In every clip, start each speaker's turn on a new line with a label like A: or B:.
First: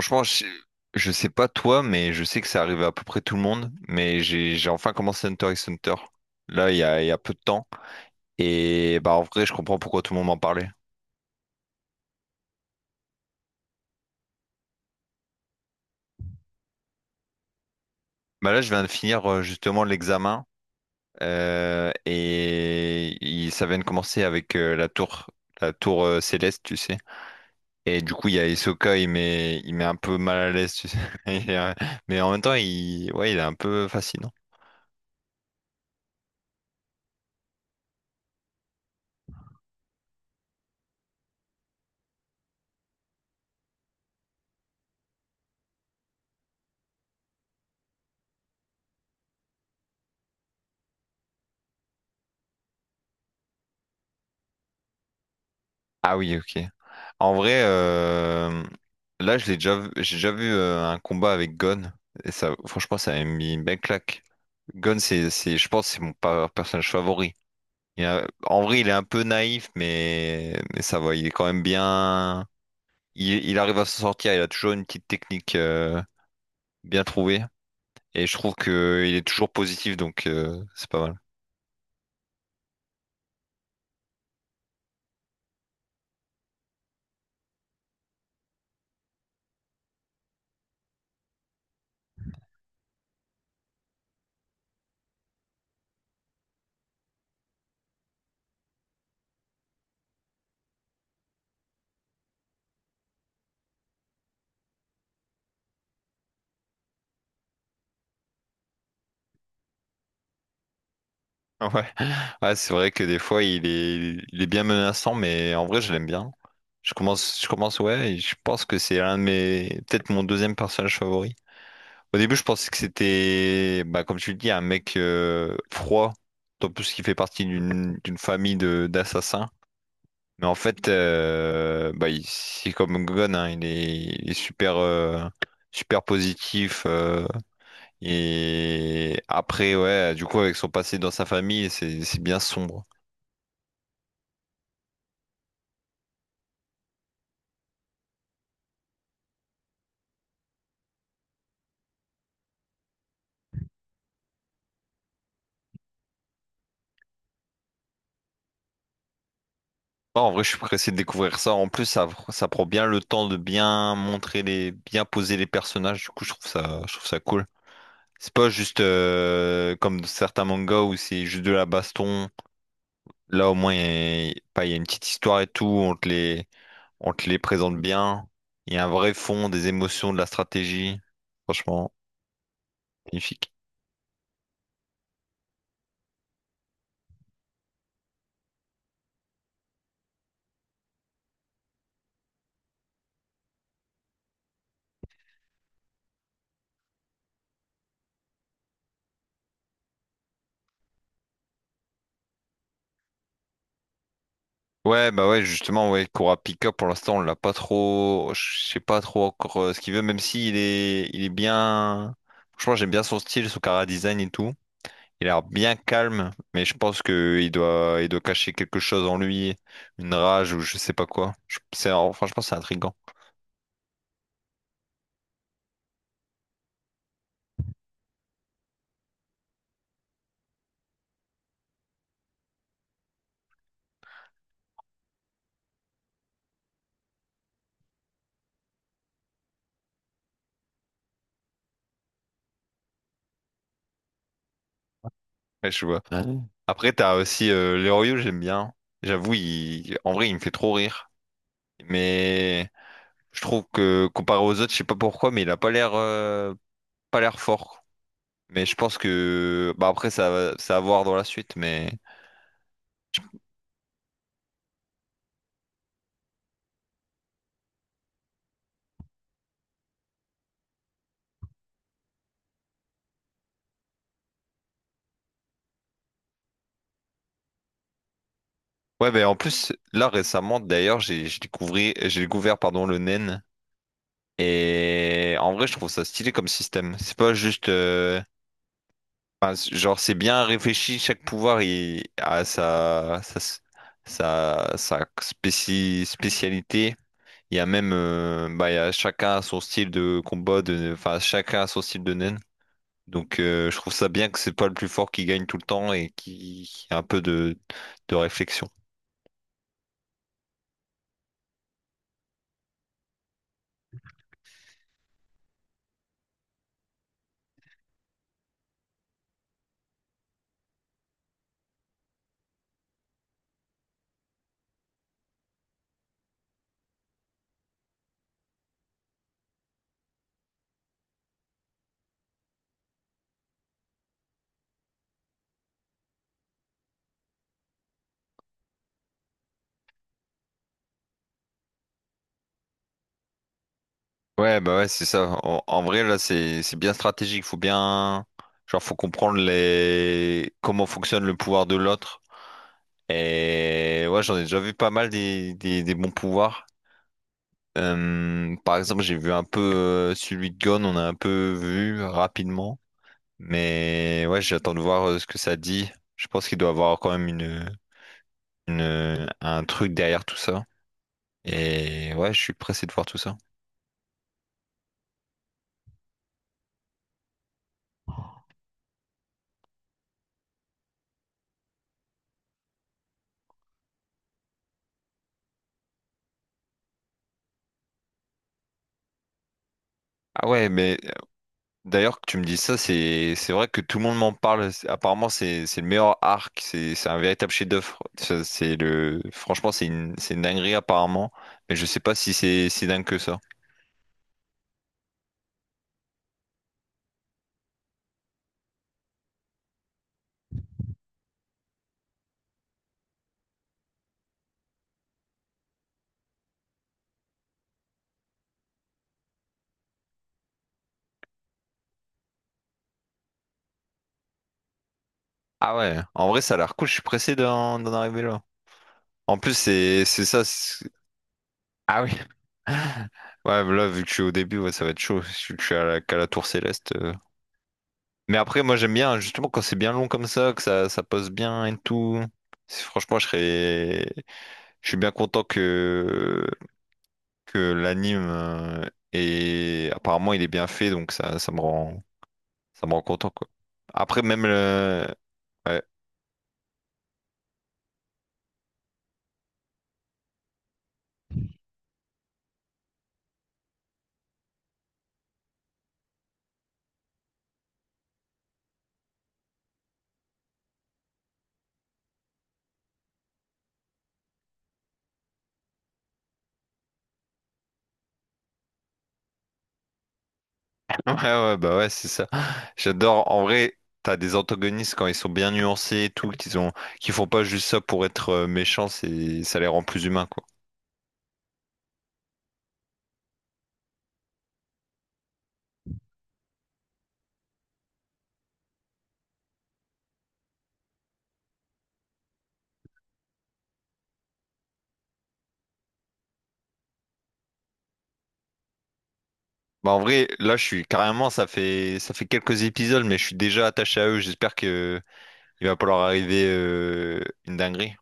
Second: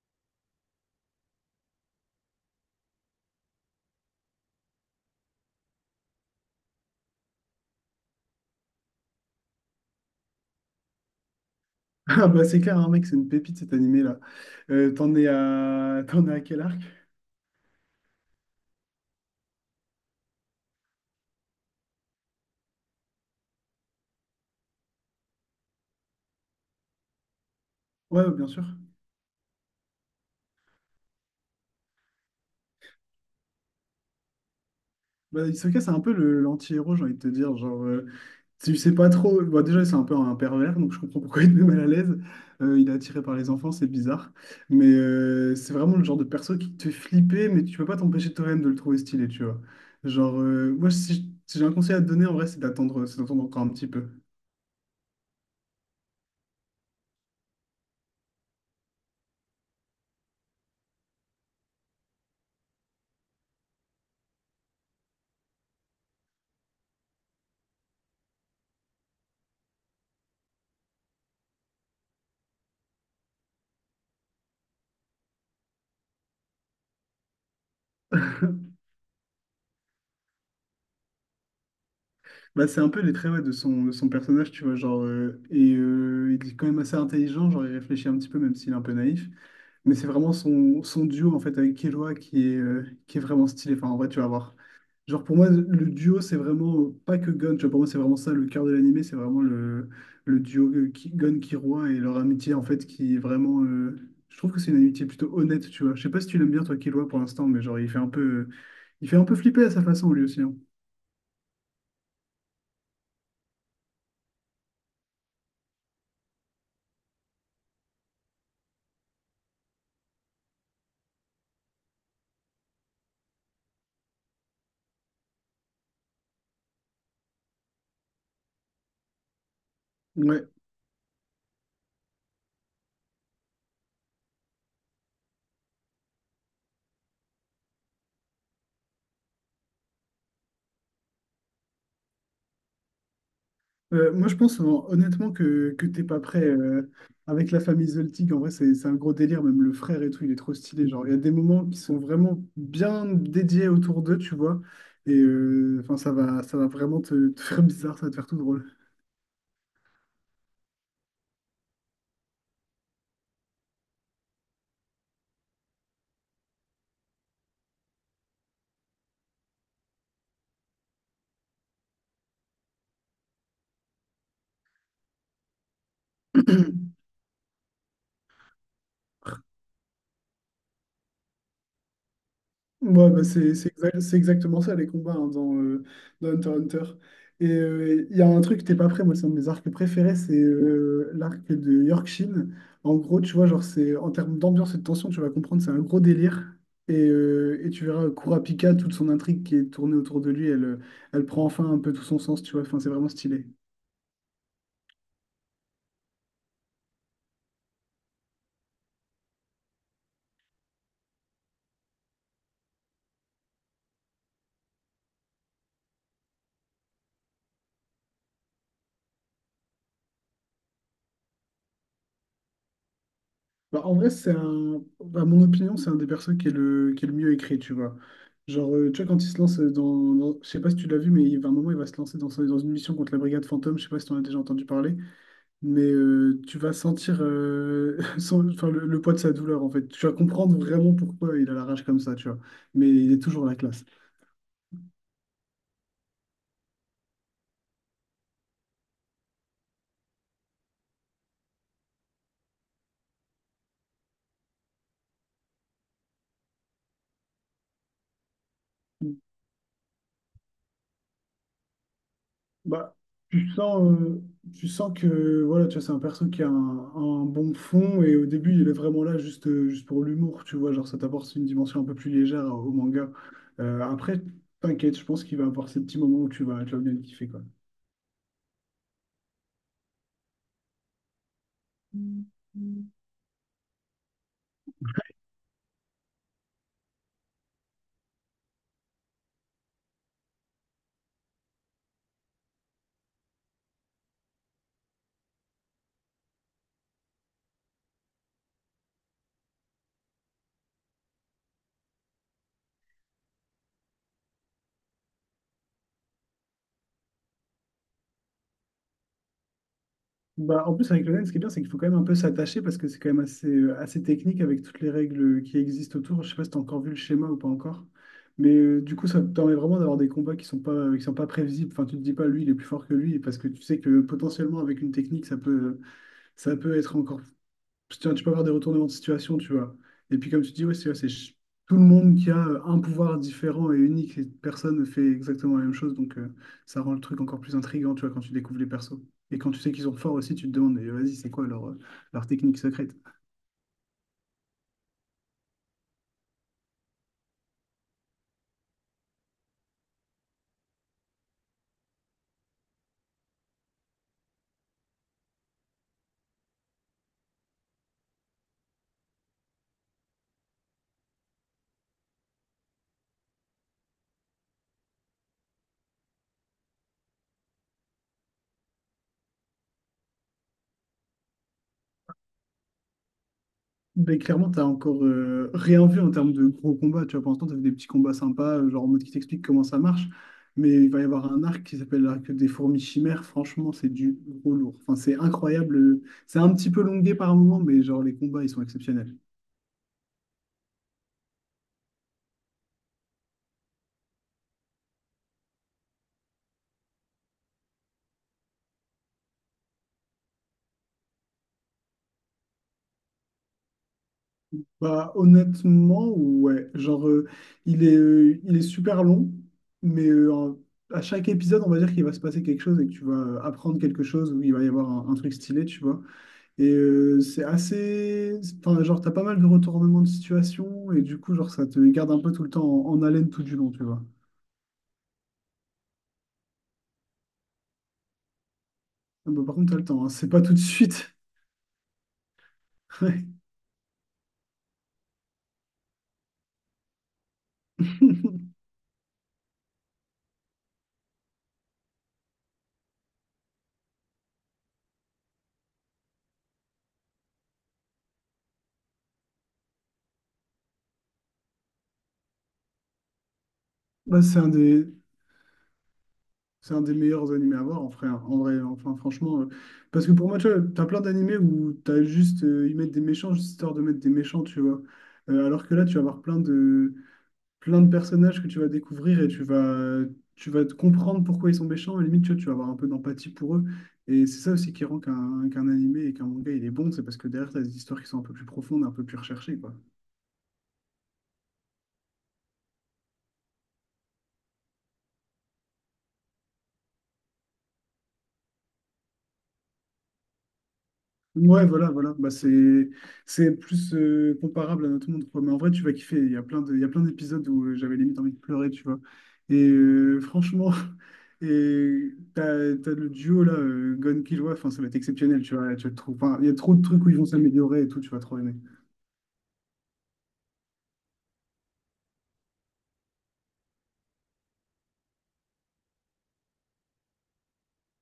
A: Franchement, je sais pas toi, mais je sais que ça arrive à peu près tout le monde. Mais j'ai enfin commencé Hunter x Hunter. Là, il y a peu de temps. Et bah en vrai, je comprends pourquoi tout le monde m'en parlait.
B: Ah bah c'est clair, hein, mec, c'est une pépite cet animé-là. T'en es à... t'en es à quel arc?
A: Bah là, je viens de finir justement l'examen. Ça vient de commencer avec la tour céleste, tu sais. Et du coup,
B: Ouais,
A: il y a
B: bien sûr.
A: Hisoka, il met un peu mal à l'aise, tu sais. Et, euh, mais en même temps, ouais, il est un peu fascinant.
B: Bah, Hisoka, c'est un peu le l'anti-héros, j'ai envie de te dire. Tu sais pas trop. Bah, déjà, c'est un peu un pervers, donc je comprends pourquoi il est mal à l'aise. Il est attiré par les enfants, c'est bizarre. Mais c'est vraiment le genre de perso qui te fait flipper, mais tu peux pas t'empêcher toi-même de le trouver stylé, tu vois. Genre, moi, si j'ai un conseil à te donner, en vrai, c'est d'attendre encore un petit peu.
A: Ah oui, ok. En vrai, là, je l'ai déjà, vu- j'ai déjà vu un combat avec Gon. Et ça, franchement, ça m'a mis une belle claque. Gon, je pense, que c'est mon personnage favori. En vrai, il est un peu naïf, mais ça va. Il est quand même bien. Il arrive à s'en sortir. Il a toujours une petite technique bien trouvée. Et je trouve que il est toujours positif, donc c'est pas mal.
B: Bah, c'est un peu les traits ouais, de son personnage, tu vois, genre, il est quand même assez intelligent, genre il réfléchit un petit peu, même s'il est un peu naïf, mais c'est vraiment son, son duo, en fait, avec Killua qui est vraiment stylé, enfin, en vrai, tu vas voir. Pour moi, le duo, c'est vraiment pas que Gon, tu vois, pour moi, c'est vraiment ça, le cœur de l'animé, c'est vraiment le, le duo Gon-Killua et leur amitié, en fait, je trouve que c'est une amitié plutôt honnête, tu vois, je sais pas si tu l'aimes bien, toi, Killua, pour l'instant, mais genre, il fait un peu, il fait un peu flipper à sa façon, lui aussi, hein.
A: Ouais, ouais, c'est vrai que des fois il est bien menaçant, mais en vrai je l'aime bien. Je commence, ouais, et je pense que c'est l'un de mes, peut-être mon deuxième personnage favori. Au début, je pensais que c'était, bah, comme tu le dis, un mec froid, en plus qui fait partie d'une famille de d'assassins. Mais
B: Ouais.
A: en fait, bah, c'est comme Gon, hein, il est super, super positif. Et après, ouais, du coup, avec son passé dans sa famille, c'est bien sombre.
B: Moi, je pense honnêtement que, t'es pas prêt avec la famille Zoltik. En vrai, c'est un gros délire. Même le frère et tout, il est trop stylé. Genre, il y a des moments qui sont vraiment bien dédiés autour d'eux, tu vois. Enfin, ça va vraiment te, te faire bizarre, ça va te faire tout drôle.
A: Non, en vrai, je suis pressé de découvrir ça. En plus, ça prend bien le temps de bien montrer bien poser les personnages. Du coup, je trouve ça cool. C'est pas juste comme certains mangas où c'est juste de la baston. Là, au moins, il y a, pas- il y a une petite histoire et tout. On te les présente bien. Il y a un vrai fond, des émotions, de la stratégie. Franchement,
B: Ouais, bah,
A: magnifique.
B: c'est exactement ça les combats hein, dans Hunter x Hunter. Et il y a un truc, t'es pas prêt, moi c'est un de mes arcs préférés, c'est l'arc de Yorkshin. En gros, tu vois, genre c'est en termes d'ambiance et de tension, tu vas comprendre, c'est un gros délire. Et tu verras Kurapika, toute son intrigue qui est tournée autour de lui, elle prend enfin un peu tout son sens, tu vois, enfin c'est vraiment stylé.
A: Ouais, bah ouais, justement, ouais, Kurapika, pour l'instant, on l'a pas trop, je sais pas trop encore ce qu'il veut, même si il est bien, franchement, j'aime bien son style, son cara design et tout. Il a l'air bien calme, mais je pense que il doit cacher quelque chose en lui, une rage ou je sais pas quoi. C'est, franchement, c'est intriguant.
B: Bah, en vrai, c'est un... à mon opinion, c'est un des persos qui est le mieux écrit, tu vois. Tu vois, quand il se lance dans... dans- Je sais pas si tu l'as vu, mais il va un moment, il va se lancer dans, son- dans une mission contre la Brigade Fantôme. Je sais pas si tu en as déjà entendu parler. Mais tu vas sentir son- enfin, le poids de sa douleur, en fait. Tu vas comprendre vraiment pourquoi il a la rage comme ça, tu vois. Mais il est toujours la classe.
A: Ouais, je vois. Ouais. Après, t'as aussi Leroyou, j'aime bien. J'avoue, en vrai, il me fait trop rire. Mais je trouve que comparé aux autres, je sais pas pourquoi, mais il a pas l'air, pas l'air fort. Mais je pense que bah après ça à voir dans la suite mais
B: Bah, tu sens, euh, tu sens que voilà, tu vois, c'est un perso qui a un bon fond et au début il est vraiment là juste pour l'humour, tu vois, genre ça t'apporte une dimension un peu plus légère au manga. Après, t'inquiète, je pense qu'il va avoir ces petits moments où tu vas bien le kiffer, quoi.
A: ouais mais en plus là récemment d'ailleurs j'ai découvert pardon le nen et en vrai je trouve ça stylé comme système, c'est pas juste enfin, genre c'est bien réfléchi, chaque pouvoir il a sa spécialité. Il y a même bah il y a chacun son style de combat de enfin chacun son style de nen. Donc je trouve ça bien que c'est pas le plus fort qui gagne tout le temps et qui a un peu de réflexion.
B: Bah, en plus, avec le LAN, ce qui est bien, c'est qu'il faut quand même un peu s'attacher parce que c'est quand même assez technique avec toutes les règles qui existent autour. Je sais pas si tu as encore vu le schéma ou pas encore. Mais du coup, ça te permet vraiment d'avoir des combats qui sont pas prévisibles. Enfin, tu te dis pas, lui, il est plus fort que lui parce que tu sais que potentiellement, avec une technique, ça peut être encore tu vois, tu peux avoir des retournements de situation, tu vois. Et puis, comme tu dis, ouais, tout le monde qui a un pouvoir différent et unique, et personne ne fait exactement la même chose. Donc, ça rend le truc encore plus intriguant, tu vois, quand tu découvres les persos. Et quand tu sais qu'ils sont forts aussi, tu te demandes, mais vas-y, c'est quoi leur technique secrète?
A: Ouais, bah ouais, c'est ça. En vrai, là, c'est bien stratégique. Faut comprendre les comment fonctionne le pouvoir de l'autre. Et ouais, j'en ai déjà vu pas mal des bons pouvoirs. Par exemple, j'ai vu un peu celui de Gon, on a un peu vu rapidement. Mais ouais, j'attends de voir ce que ça dit. Je pense qu'il doit avoir quand même une un truc derrière tout ça. Et ouais, je suis pressé de voir tout ça.
B: Ben, clairement, t'as encore rien vu en termes de gros combats. Tu vois, pour l'instant, t'as vu des petits combats sympas, genre en mode qui t'explique comment ça marche. Mais il va y avoir un arc qui s'appelle l'arc des fourmis chimères. Franchement, c'est du gros lourd. Enfin, c'est incroyable. C'est un petit peu longué par moment, mais genre les combats, ils sont exceptionnels.
A: Ah ouais, mais d'ailleurs que tu me dis ça, c'est vrai que tout le monde m'en parle. Apparemment, c'est le meilleur arc. C'est un véritable chef-d'œuvre. C'est le franchement, c'est une dinguerie apparemment. Mais je sais pas si c'est si dingue que ça.
B: Bah, honnêtement, ouais. Genre, il est super long, mais à chaque épisode, on va dire qu'il va se passer quelque chose et que tu vas apprendre quelque chose ou il va y avoir un truc stylé, tu vois. Et c'est assez. Enfin, genre, t'as pas mal de retournements de situation et du coup, genre, ça te garde un peu tout le temps en, en haleine tout du long, tu vois.
A: Ah ouais, en vrai, ça a l'air cool. Je suis pressé d'en arriver là.
B: Ah
A: En
B: bah,
A: plus,
B: par contre, t'as le temps, hein. C'est pas tout de suite.
A: Ah oui.
B: Ouais.
A: Ouais, là, vu que je suis au début, ouais, ça va être chaud. Je suis qu'à la tour céleste. Mais après, moi j'aime bien justement quand c'est bien long comme ça, que ça pose bien et tout. C'est- Franchement, je serais... je suis bien content que l'anime apparemment il est bien fait, donc ça me rend content quoi.
B: Bah,
A: Après même le... Ouais,
B: c'est un des meilleurs animés à voir en vrai, enfin franchement. Parce que pour moi, tu vois, t'as plein d'animés où t'as juste, ils mettent des méchants juste histoire de mettre des méchants, tu vois. Alors que là, tu vas avoir plein de personnages que tu vas découvrir et tu vas te comprendre pourquoi ils sont méchants. Et limite, tu vois, tu vas avoir un peu d'empathie pour eux. Et c'est ça aussi qui rend qu'un animé et qu'un manga, il est bon. C'est parce que derrière, tu as des histoires qui sont un peu plus profondes, un peu plus recherchées, quoi.
A: ouais, bah ouais, c'est ça. J'adore. En vrai, t'as des antagonistes quand ils sont bien nuancés et tout, qu'ils ont... qu'ils font pas juste ça pour être méchants, c'est... ça les rend plus humains quoi.
B: Ouais, voilà, voilà. Bah, c'est, c'est plus comparable à notre monde, quoi. Mais en vrai, tu vas kiffer. Il y a plein de, il y a plein d'épisodes où j'avais limite envie de pleurer, tu vois. Et franchement... Et t'as, t'as le duo là, Gon Killua, enfin ça va être exceptionnel, tu vois, tu vas le trouver. Enfin, il y a trop de trucs où ils vont s'améliorer et tout, tu vas trop aimer.
A: Bah en vrai, là, je suis carrément, ça fait quelques épisodes, mais je suis déjà attaché à eux. J'espère que il va pas leur arriver une dinguerie.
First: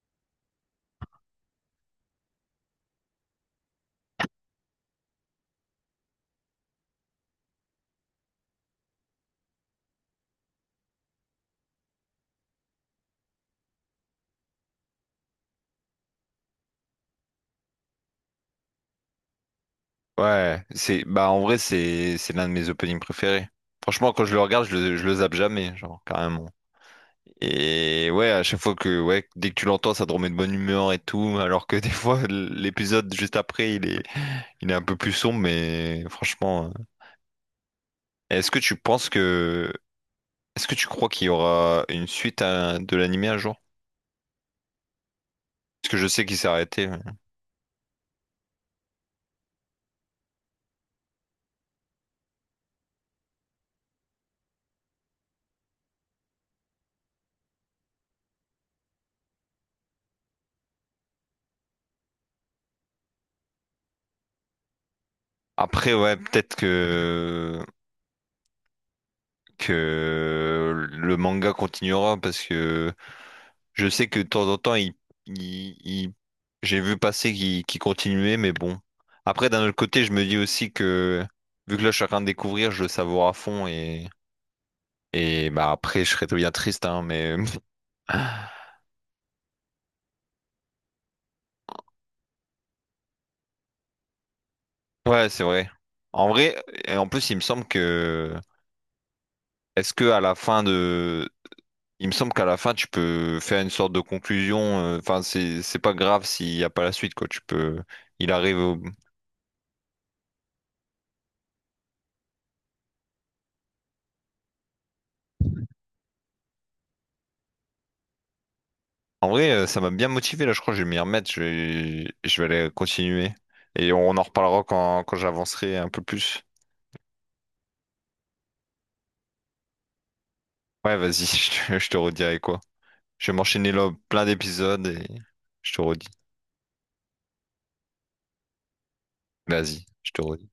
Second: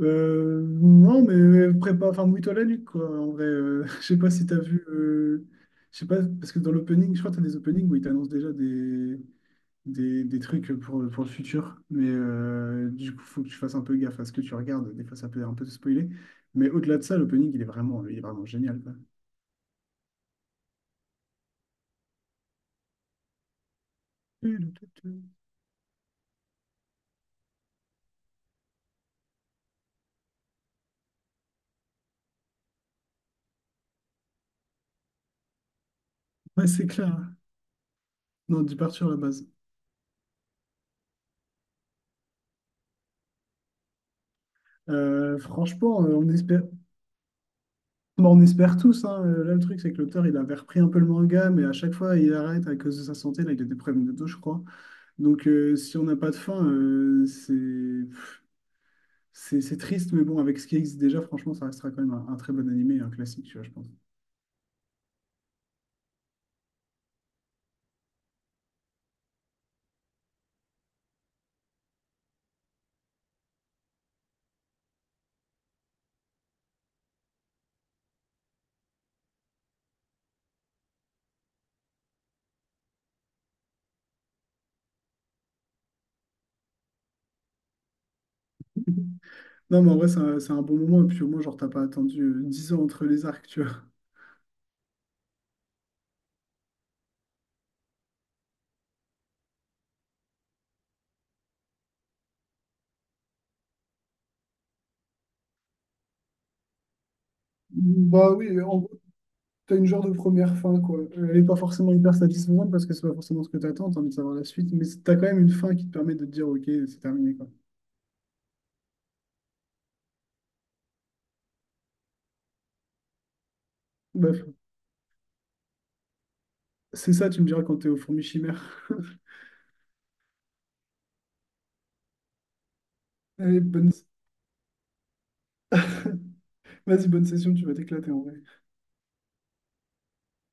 B: Non, mais prépa, enfin, mouille-toi la nuque, quoi. En vrai, je sais pas si t'as vu, je sais pas, parce que dans l'opening, je crois que t'as des openings où ils t'annoncent déjà des trucs pour le futur, mais du coup, faut que tu fasses un peu gaffe à ce que tu regardes. Des fois, ça peut un peu te spoiler, mais au-delà de ça, l'opening, il est vraiment génial, quoi.
A: Ouais, c'est bah en vrai, c'est l'un de mes openings préférés. Franchement, quand je le regarde, je le zappe jamais, genre carrément. Et ouais, à chaque fois que ouais, dès que tu l'entends, ça te remet de bonne humeur et tout, alors que des fois l'épisode juste après, il est un peu plus sombre, mais franchement,
B: Ouais, c'est clair, hein.
A: Est-ce que
B: Non,
A: tu
B: du part
A: penses
B: sur la base.
A: que est-ce que tu crois qu'il y aura une suite de l'animé un jour?
B: Euh,
A: Parce que
B: franchement,
A: je
B: euh,
A: sais
B: on
A: qu'il s'est
B: espère.
A: arrêté.
B: Bon, on espère tous, hein. Là, le truc, c'est que l'auteur, il avait repris un peu le manga, mais à chaque fois, il arrête à cause de sa santé. Là, il a des problèmes de dos, je crois. Donc, si on n'a pas de fin, c'est pff, c'est triste, mais bon, avec ce qui existe déjà, franchement, ça restera quand même un très bon animé, un classique, tu vois, je pense.
A: Après, ouais, peut-être que le manga continuera parce que je sais que de temps en temps, il- il- j'ai vu passer qu'il continuait, mais bon. Après, d'un autre côté, je me dis aussi que vu que là, je suis en train de découvrir, je le savoure à fond et bah après, je serais très bien triste, hein, mais
B: Non, mais en vrai, c'est un bon moment, et puis au moins, genre, t'as pas attendu 10 ans entre les arcs, tu vois.
A: ouais, c'est vrai. En vrai, et en plus, il me semble que est-ce que à la fin de il me semble qu'à la fin, tu peux faire une sorte de conclusion. Enfin, c'est pas grave s'il n'y a pas la suite, quoi. Tu peux. Il
B: Bah
A: arrive
B: oui, en
A: au-
B: gros, t'as une genre de première fin, quoi. Elle est pas forcément hyper satisfaisante parce que c'est pas forcément ce que t'attends, t'as envie de savoir la suite, mais c'est- t'as quand même une fin qui te permet de te dire, ok, c'est terminé, quoi.
A: En vrai, ça m'a bien motivé, là. Je crois que je vais m'y remettre. Je vais aller continuer. Et on en
B: Bref.
A: reparlera quand j'avancerai un peu plus.
B: C'est ça, tu me diras quand t'es au fourmi chimère.
A: Ouais, vas-y, je te redirai quoi. Je vais
B: Allez,
A: m'enchaîner
B: bonne...
A: là plein d'épisodes et je te redis.
B: Vas-y, bonne session, tu vas t'éclater en vrai.
A: Vas-y, je te redis.